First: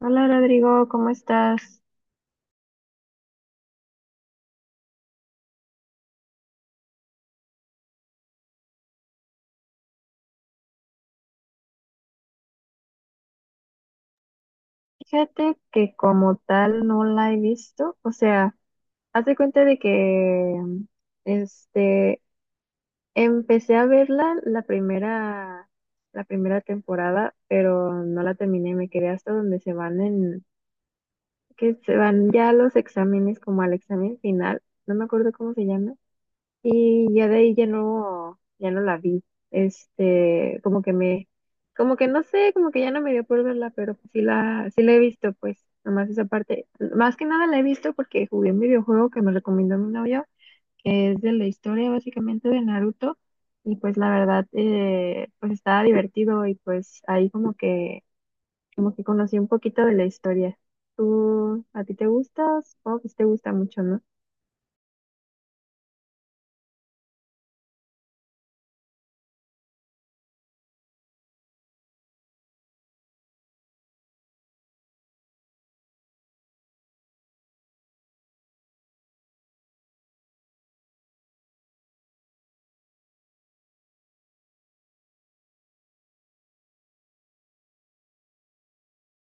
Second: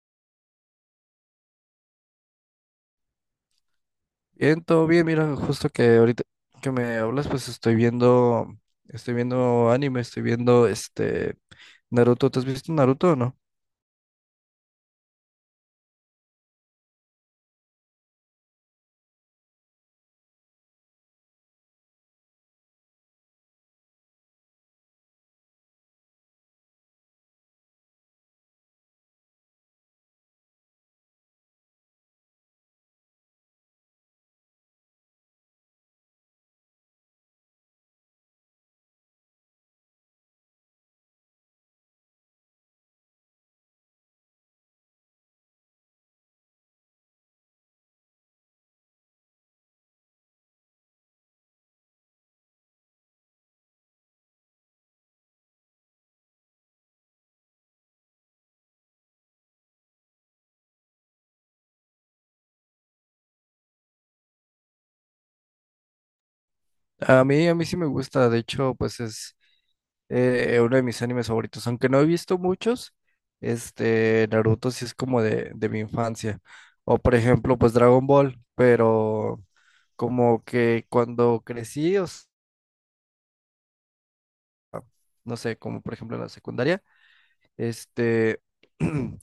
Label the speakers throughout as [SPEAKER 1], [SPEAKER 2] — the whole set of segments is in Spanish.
[SPEAKER 1] Hola Rodrigo, ¿cómo estás?
[SPEAKER 2] Bien, todo bien, mira, justo que ahorita que me hablas, pues estoy viendo anime, estoy viendo Naruto. ¿Te has visto Naruto o no?
[SPEAKER 1] Fíjate que como tal no la he visto, o sea, haz de cuenta de que este empecé a verla la primera temporada, pero no la terminé, me quedé hasta donde se van en que se van ya los exámenes como al examen final, no me acuerdo cómo se llama. Y ya de ahí ya no, ya no la vi. Este, como que me, como que no sé, como que ya no me dio por verla, pero pues sí la, sí la he visto, pues, nomás esa parte. Más que nada la he visto porque jugué un videojuego que me recomendó mi novio, que es de la historia básicamente de Naruto. Y pues la verdad, pues estaba divertido y pues ahí como que conocí un poquito de la historia. ¿Tú, a ti te gusta? Supongo que sí te gusta mucho, ¿no?
[SPEAKER 2] A mí sí me gusta, de hecho, pues es uno de mis animes favoritos, aunque no he visto muchos, Naruto sí es como de mi infancia. O por ejemplo, pues Dragon Ball, pero como que cuando crecí, no sé, como por ejemplo en la secundaria, este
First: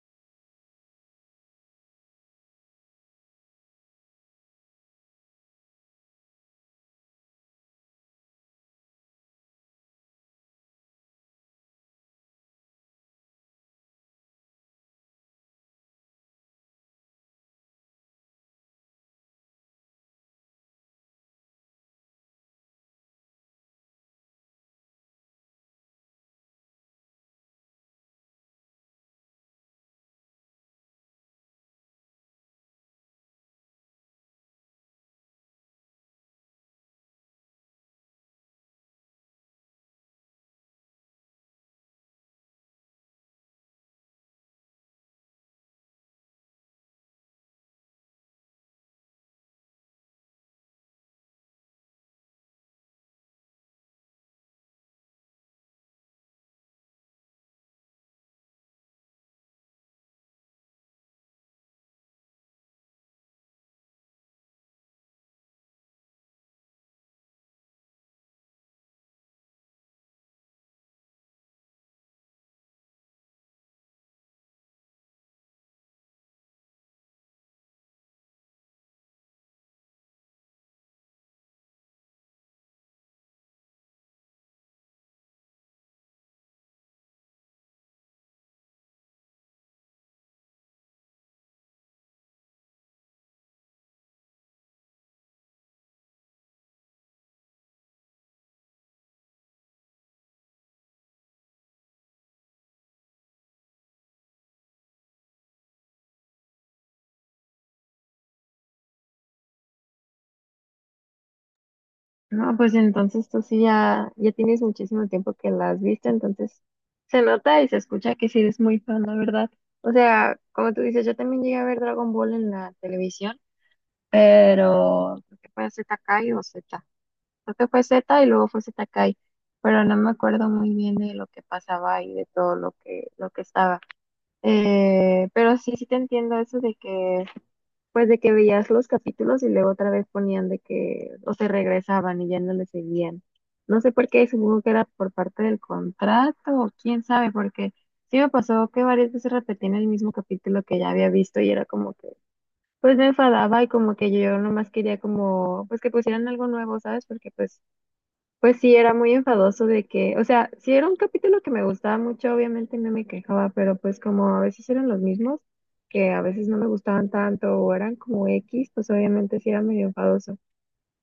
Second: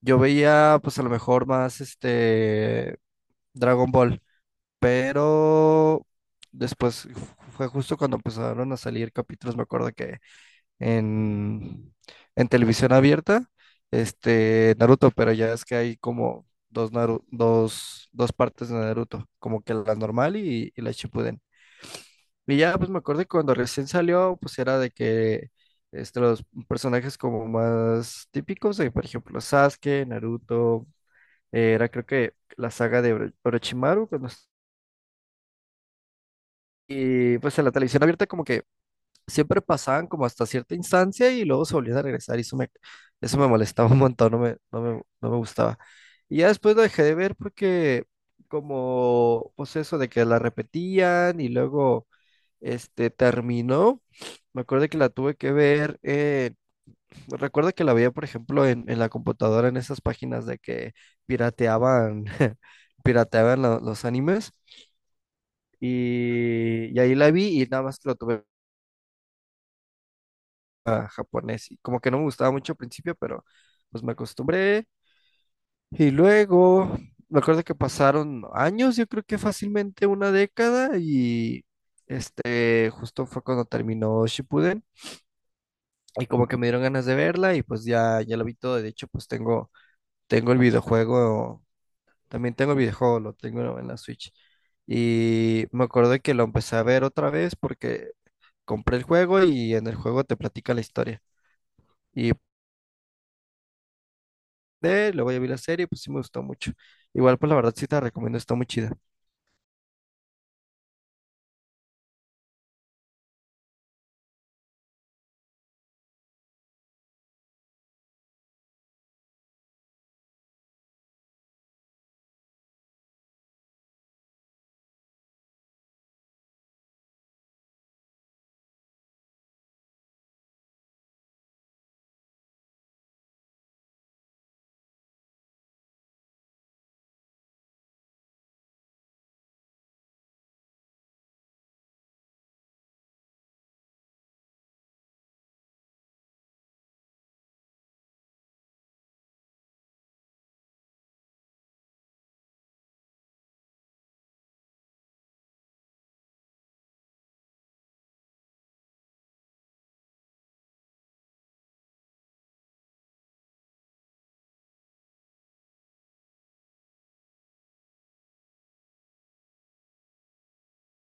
[SPEAKER 2] yo veía, pues a lo mejor más Dragon Ball, pero después fue justo cuando empezaron a salir capítulos, me acuerdo que en, en televisión abierta, Naruto, pero ya es que hay como dos, dos, dos partes de Naruto, como que la normal y la Shippuden. Y ya, pues me acuerdo que cuando recién salió, pues era de que los personajes como más típicos, de, por ejemplo, Sasuke, Naruto. Era creo que la saga de Orochimaru. Y pues en la televisión abierta como que siempre pasaban como hasta cierta instancia y luego se volvían a regresar y eso me molestaba un montón, no me gustaba. Y ya después lo dejé de ver porque como pues eso de que la repetían y luego terminó. Me acuerdo que la tuve que ver, recuerdo que la veía, por ejemplo, en la computadora, en esas páginas de que pirateaban, pirateaban los animes. Y ahí la vi y nada más lo tuve a japonés. Y como que no me gustaba mucho al principio, pero pues me acostumbré. Y luego me acuerdo que pasaron años, yo creo que fácilmente una década. Y justo fue cuando terminó Shippuden. Y como que me dieron ganas de verla y pues ya, ya lo vi todo. De hecho, pues tengo, tengo el videojuego, también tengo el videojuego, lo tengo en la Switch. Y me acuerdo que lo empecé a ver otra vez porque compré el juego y en el juego te platica la historia. Y luego ya vi la serie, pues sí me gustó mucho. Igual, pues la verdad sí te la recomiendo, está muy chida.
[SPEAKER 1] No, pues entonces tú sí ya, ya tienes muchísimo tiempo que la has visto, entonces se nota y se escucha que sí eres muy fan, la verdad. O sea, como tú dices, yo también llegué a ver Dragon Ball en la televisión, pero creo que fue ZKai o Z. Creo que fue Z y luego fue Z Kai, pero no me acuerdo muy bien de lo que pasaba y de todo lo que estaba. Pero sí, sí te entiendo eso de que pues de que veías los capítulos y luego otra vez ponían de que, o se regresaban y ya no le seguían. No sé por qué, supongo que era por parte del contrato o quién sabe, porque sí me pasó que varias veces repetían el mismo capítulo que ya había visto y era como que, pues me enfadaba y como que yo nomás quería como, pues que pusieran algo nuevo, ¿sabes? Porque pues sí, era muy enfadoso de que, o sea, sí era un capítulo que me gustaba mucho, obviamente no me quejaba, pero pues como a veces eran los mismos, que a veces no me gustaban tanto o eran como X, pues obviamente sí era medio enfadoso.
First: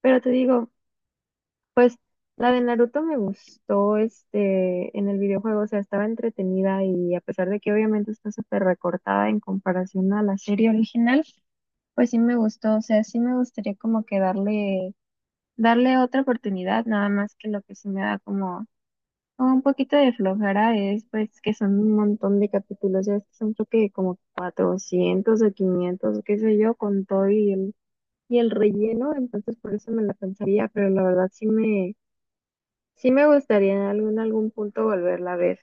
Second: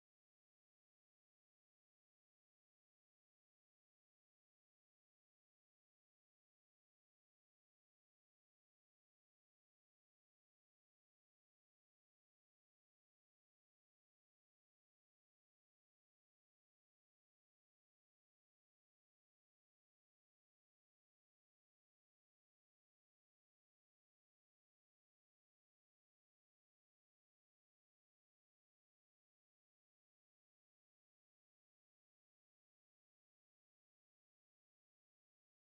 [SPEAKER 1] Pero te digo, la de Naruto me gustó este en el videojuego, o sea, estaba entretenida y a pesar de que obviamente está súper recortada en comparación a la serie original, pues sí me gustó, o sea, sí me gustaría como que darle otra oportunidad, nada más que lo que sí me da como no, un poquito de flojera es pues que son un montón de capítulos, ya son creo que como 400 o 500, qué sé yo, con todo y el relleno, entonces por eso me la pensaría, pero la verdad sí me gustaría en algún, algún punto volverla a ver.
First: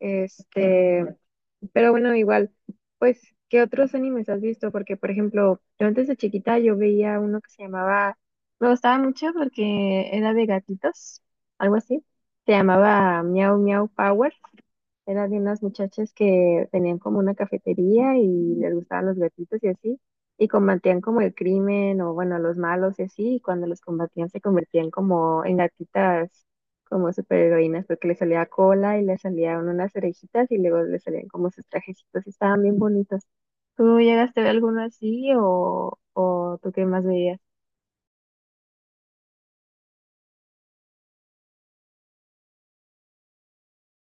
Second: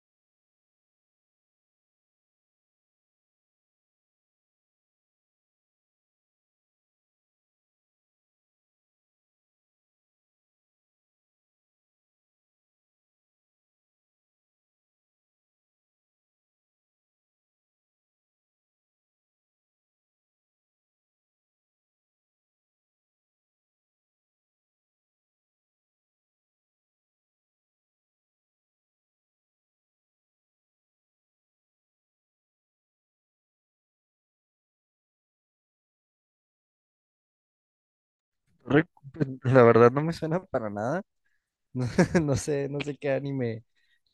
[SPEAKER 1] Este, pero bueno, igual, pues, ¿qué otros animes has visto? Porque, por ejemplo, yo antes de chiquita yo veía uno que se llamaba, me gustaba mucho porque era de gatitos, algo así, se llamaba Miau Miau Power, eran de unas muchachas que tenían como una cafetería y les gustaban los gatitos y así, y combatían como el crimen o bueno, los malos y así, y cuando los combatían se convertían como en gatitas, como superheroínas, porque les salía cola y les salían unas orejitas y luego les salían como sus trajecitos y estaban bien bonitos. ¿Tú llegaste a ver alguno así o tú qué más veías?
[SPEAKER 2] Rick, pues, la verdad no me suena para nada. No, no sé,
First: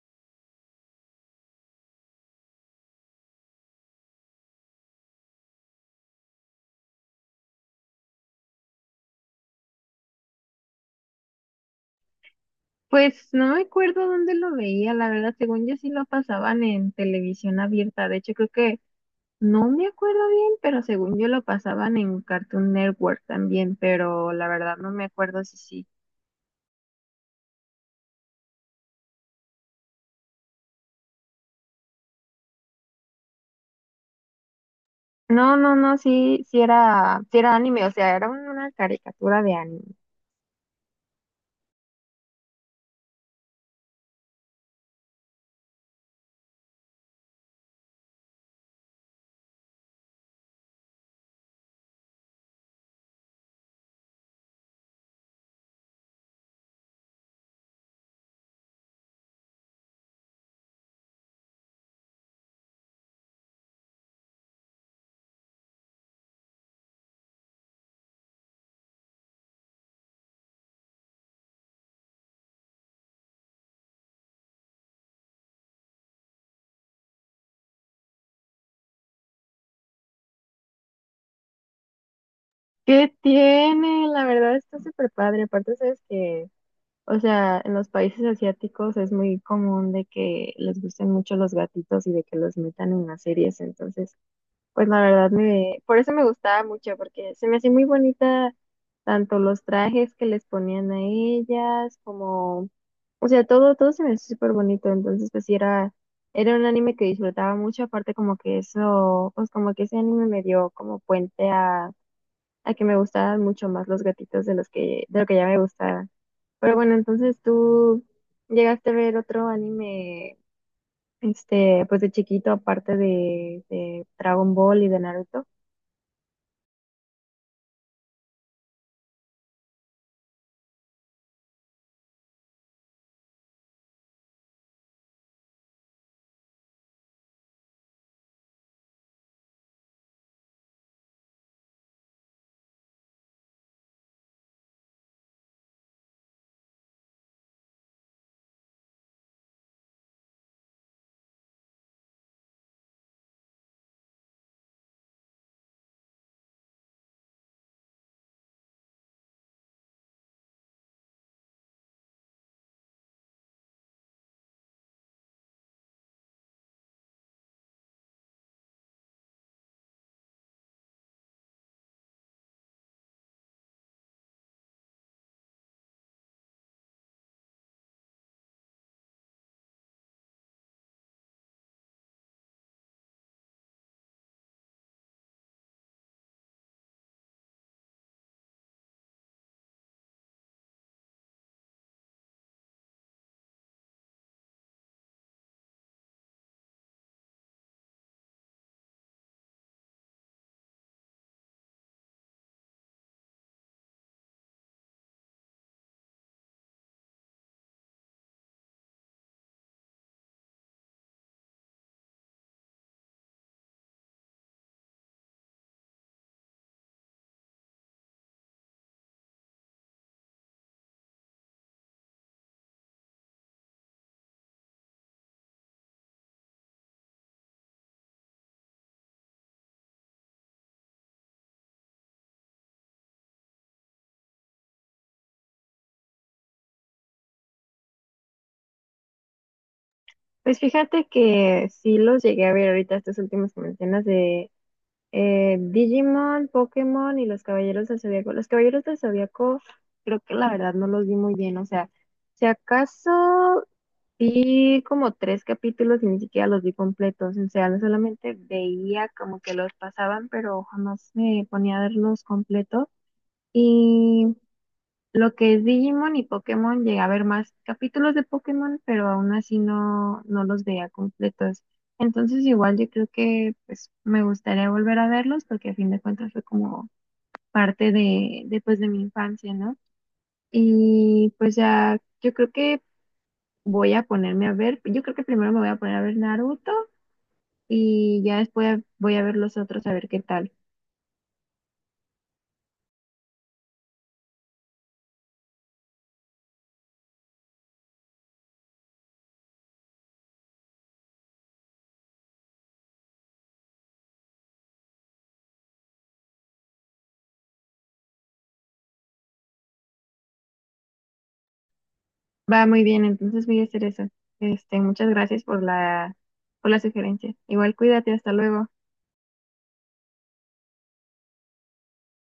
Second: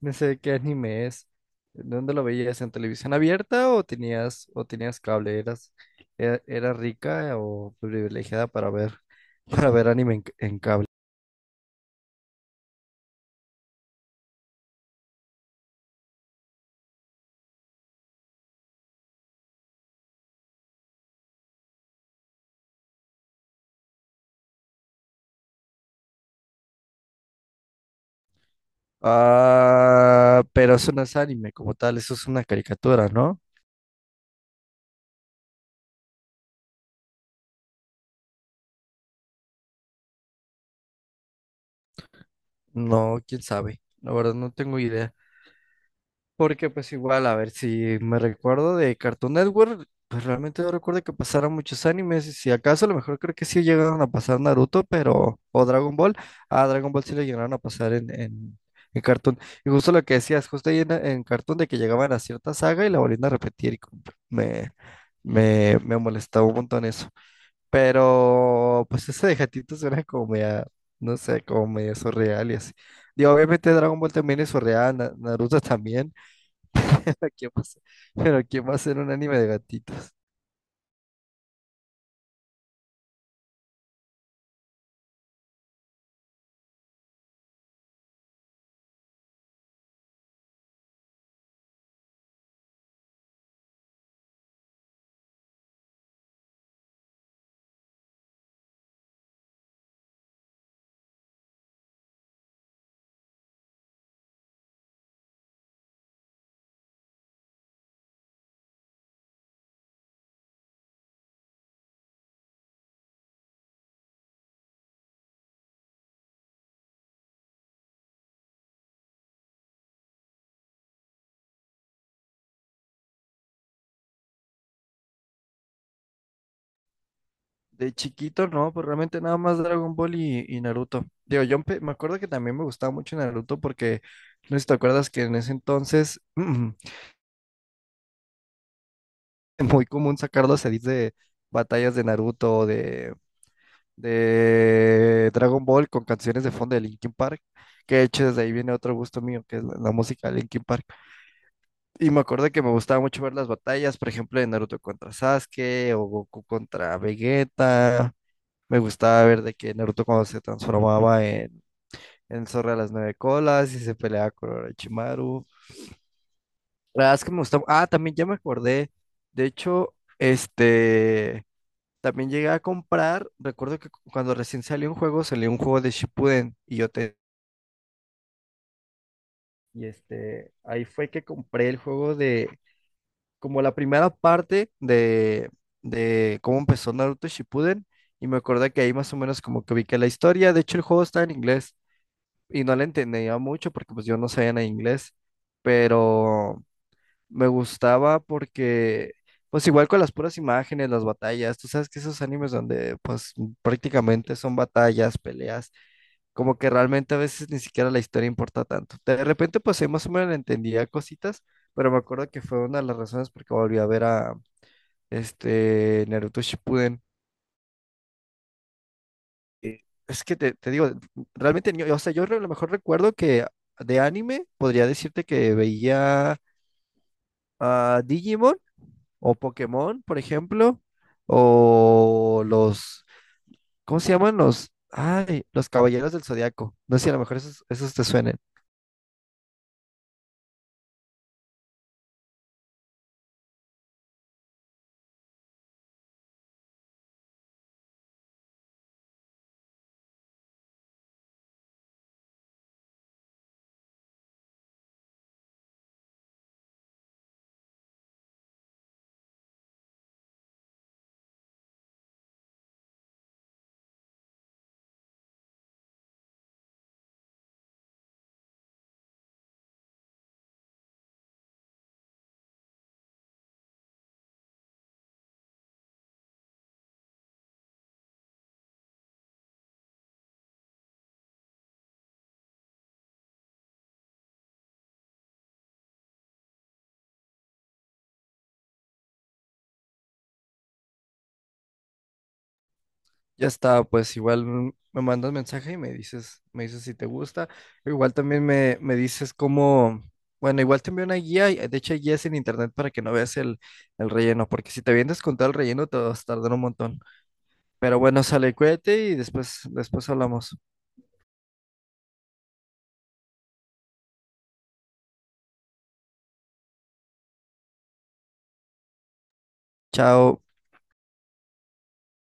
[SPEAKER 2] no sé qué anime es. ¿Dónde lo veías? ¿En televisión abierta o tenías cable? ¿Eras, eras rica o privilegiada para ver, para ver anime en cable?
[SPEAKER 1] Pues no me acuerdo dónde lo veía, la verdad, según yo sí lo pasaban en televisión abierta, de hecho creo que no me acuerdo bien, pero según yo lo pasaban en Cartoon Network también, pero la verdad no me acuerdo si sí.
[SPEAKER 2] Ah, pero eso no es anime como tal, eso es una caricatura, ¿no?
[SPEAKER 1] No, no, no, sí, sí era anime, o sea, era un- una caricatura de anime.
[SPEAKER 2] No, quién sabe. La verdad no tengo idea. Porque pues igual, a ver, si me recuerdo de Cartoon Network, pues realmente no recuerdo que pasaran muchos animes. Y si acaso, a lo mejor creo que sí llegaron a pasar Naruto, pero... O Dragon Ball. Ah, Dragon Ball sí lo llegaron a pasar en Cartoon. Y justo lo que decías, justo ahí en Cartoon de que llegaban a cierta saga y la volvían a repetir. Y como me, me molestaba un montón eso. Pero pues ese de gatito suena como media, no sé, como medio surreal y así. Digo, obviamente Dragon Ball también es surreal, Naruto también. Pero ¿quién va a ser- pero ¿quién va a hacer un anime de gatitos?
[SPEAKER 1] ¿Qué tiene? La verdad está súper padre. Aparte, sabes que, o sea, en los países asiáticos es muy común de que les gusten mucho los gatitos y de que los metan en las series, entonces pues la verdad me, por eso me gustaba mucho, porque se me hacía muy bonita tanto los trajes que les ponían a ellas, como, o sea, todo, todo se me hacía súper bonito, entonces pues sí era, era un anime que disfrutaba mucho, aparte como que eso, pues como que ese anime me dio como puente a que me gustaban mucho más los gatitos de los que, de lo que ya me gustaban. Pero bueno, entonces tú llegaste a ver otro anime, este, pues de chiquito, aparte de Dragon Ball y de Naruto.
[SPEAKER 2] De chiquito, no, pues realmente nada más Dragon Ball y Naruto. Digo, me acuerdo que también me gustaba mucho Naruto porque, no sé si te acuerdas que en ese entonces muy común sacar los edits de batallas de Naruto, de Dragon Ball con canciones de fondo de Linkin Park, que de hecho desde ahí viene otro gusto mío, que es la música de Linkin Park. Y me acuerdo que me gustaba mucho ver las batallas, por ejemplo, de Naruto contra Sasuke o Goku contra Vegeta. Me gustaba ver de que Naruto cuando se transformaba en el zorro de las nueve colas y se peleaba con Orochimaru. La verdad es que me gustaba. Ah, también ya me acordé. De hecho, este... También llegué a comprar, recuerdo que cuando recién salió un juego de Shippuden y yo te... Y ahí fue que compré el juego de, como la primera parte de cómo empezó Naruto Shippuden y me acordé que ahí más o menos como que ubiqué la historia, de hecho el juego está en inglés y no la entendía mucho porque pues yo no sabía nada de inglés, pero me gustaba porque, pues igual con las puras imágenes, las batallas, tú sabes que esos animes donde pues prácticamente son batallas, peleas, como que realmente a veces ni siquiera la historia importa tanto. De repente pues ahí más o menos le entendía cositas, pero me acuerdo que fue una de las razones por que volví a ver a Naruto Shippuden. Eh, Es que te digo, realmente, o sea, yo a lo mejor recuerdo que de anime podría decirte que veía a Digimon o Pokémon, por ejemplo, o los, ¿cómo se llaman? Los, ay, los Caballeros del Zodiaco. No sé si a lo mejor esos, esos te suenen.
[SPEAKER 1] Pues fíjate que sí los llegué a ver ahorita estos últimos que mencionas de Digimon, Pokémon y los Caballeros del Zodiaco. Los Caballeros del Zodiaco creo que la verdad no los vi muy bien, o sea, si acaso vi como tres capítulos y ni siquiera los vi completos, o sea, no solamente veía como que los pasaban, pero jamás me ponía a verlos completos. Lo que es Digimon y Pokémon, llegué a ver más capítulos de Pokémon, pero aún así no, no los veía completos. Entonces igual yo creo que pues me gustaría volver a verlos porque a fin de cuentas fue como parte de, pues, de mi infancia, ¿no? Y pues ya yo creo que voy a ponerme a ver, yo creo que primero me voy a poner a ver Naruto y ya después voy a ver los otros a ver qué tal.
[SPEAKER 2] Ya está, pues igual me mandas mensaje y me dices si te gusta. Igual también me dices cómo, bueno, igual te envío una guía, de hecho hay guías en internet para que no veas el relleno, porque si te vienes con todo el relleno te vas a tardar un montón. Pero bueno, sale, cuídate y después, después hablamos.
[SPEAKER 1] Va muy bien, entonces voy a hacer eso. Este, muchas gracias por la sugerencia. Igual cuídate, hasta luego.
[SPEAKER 2] Chao.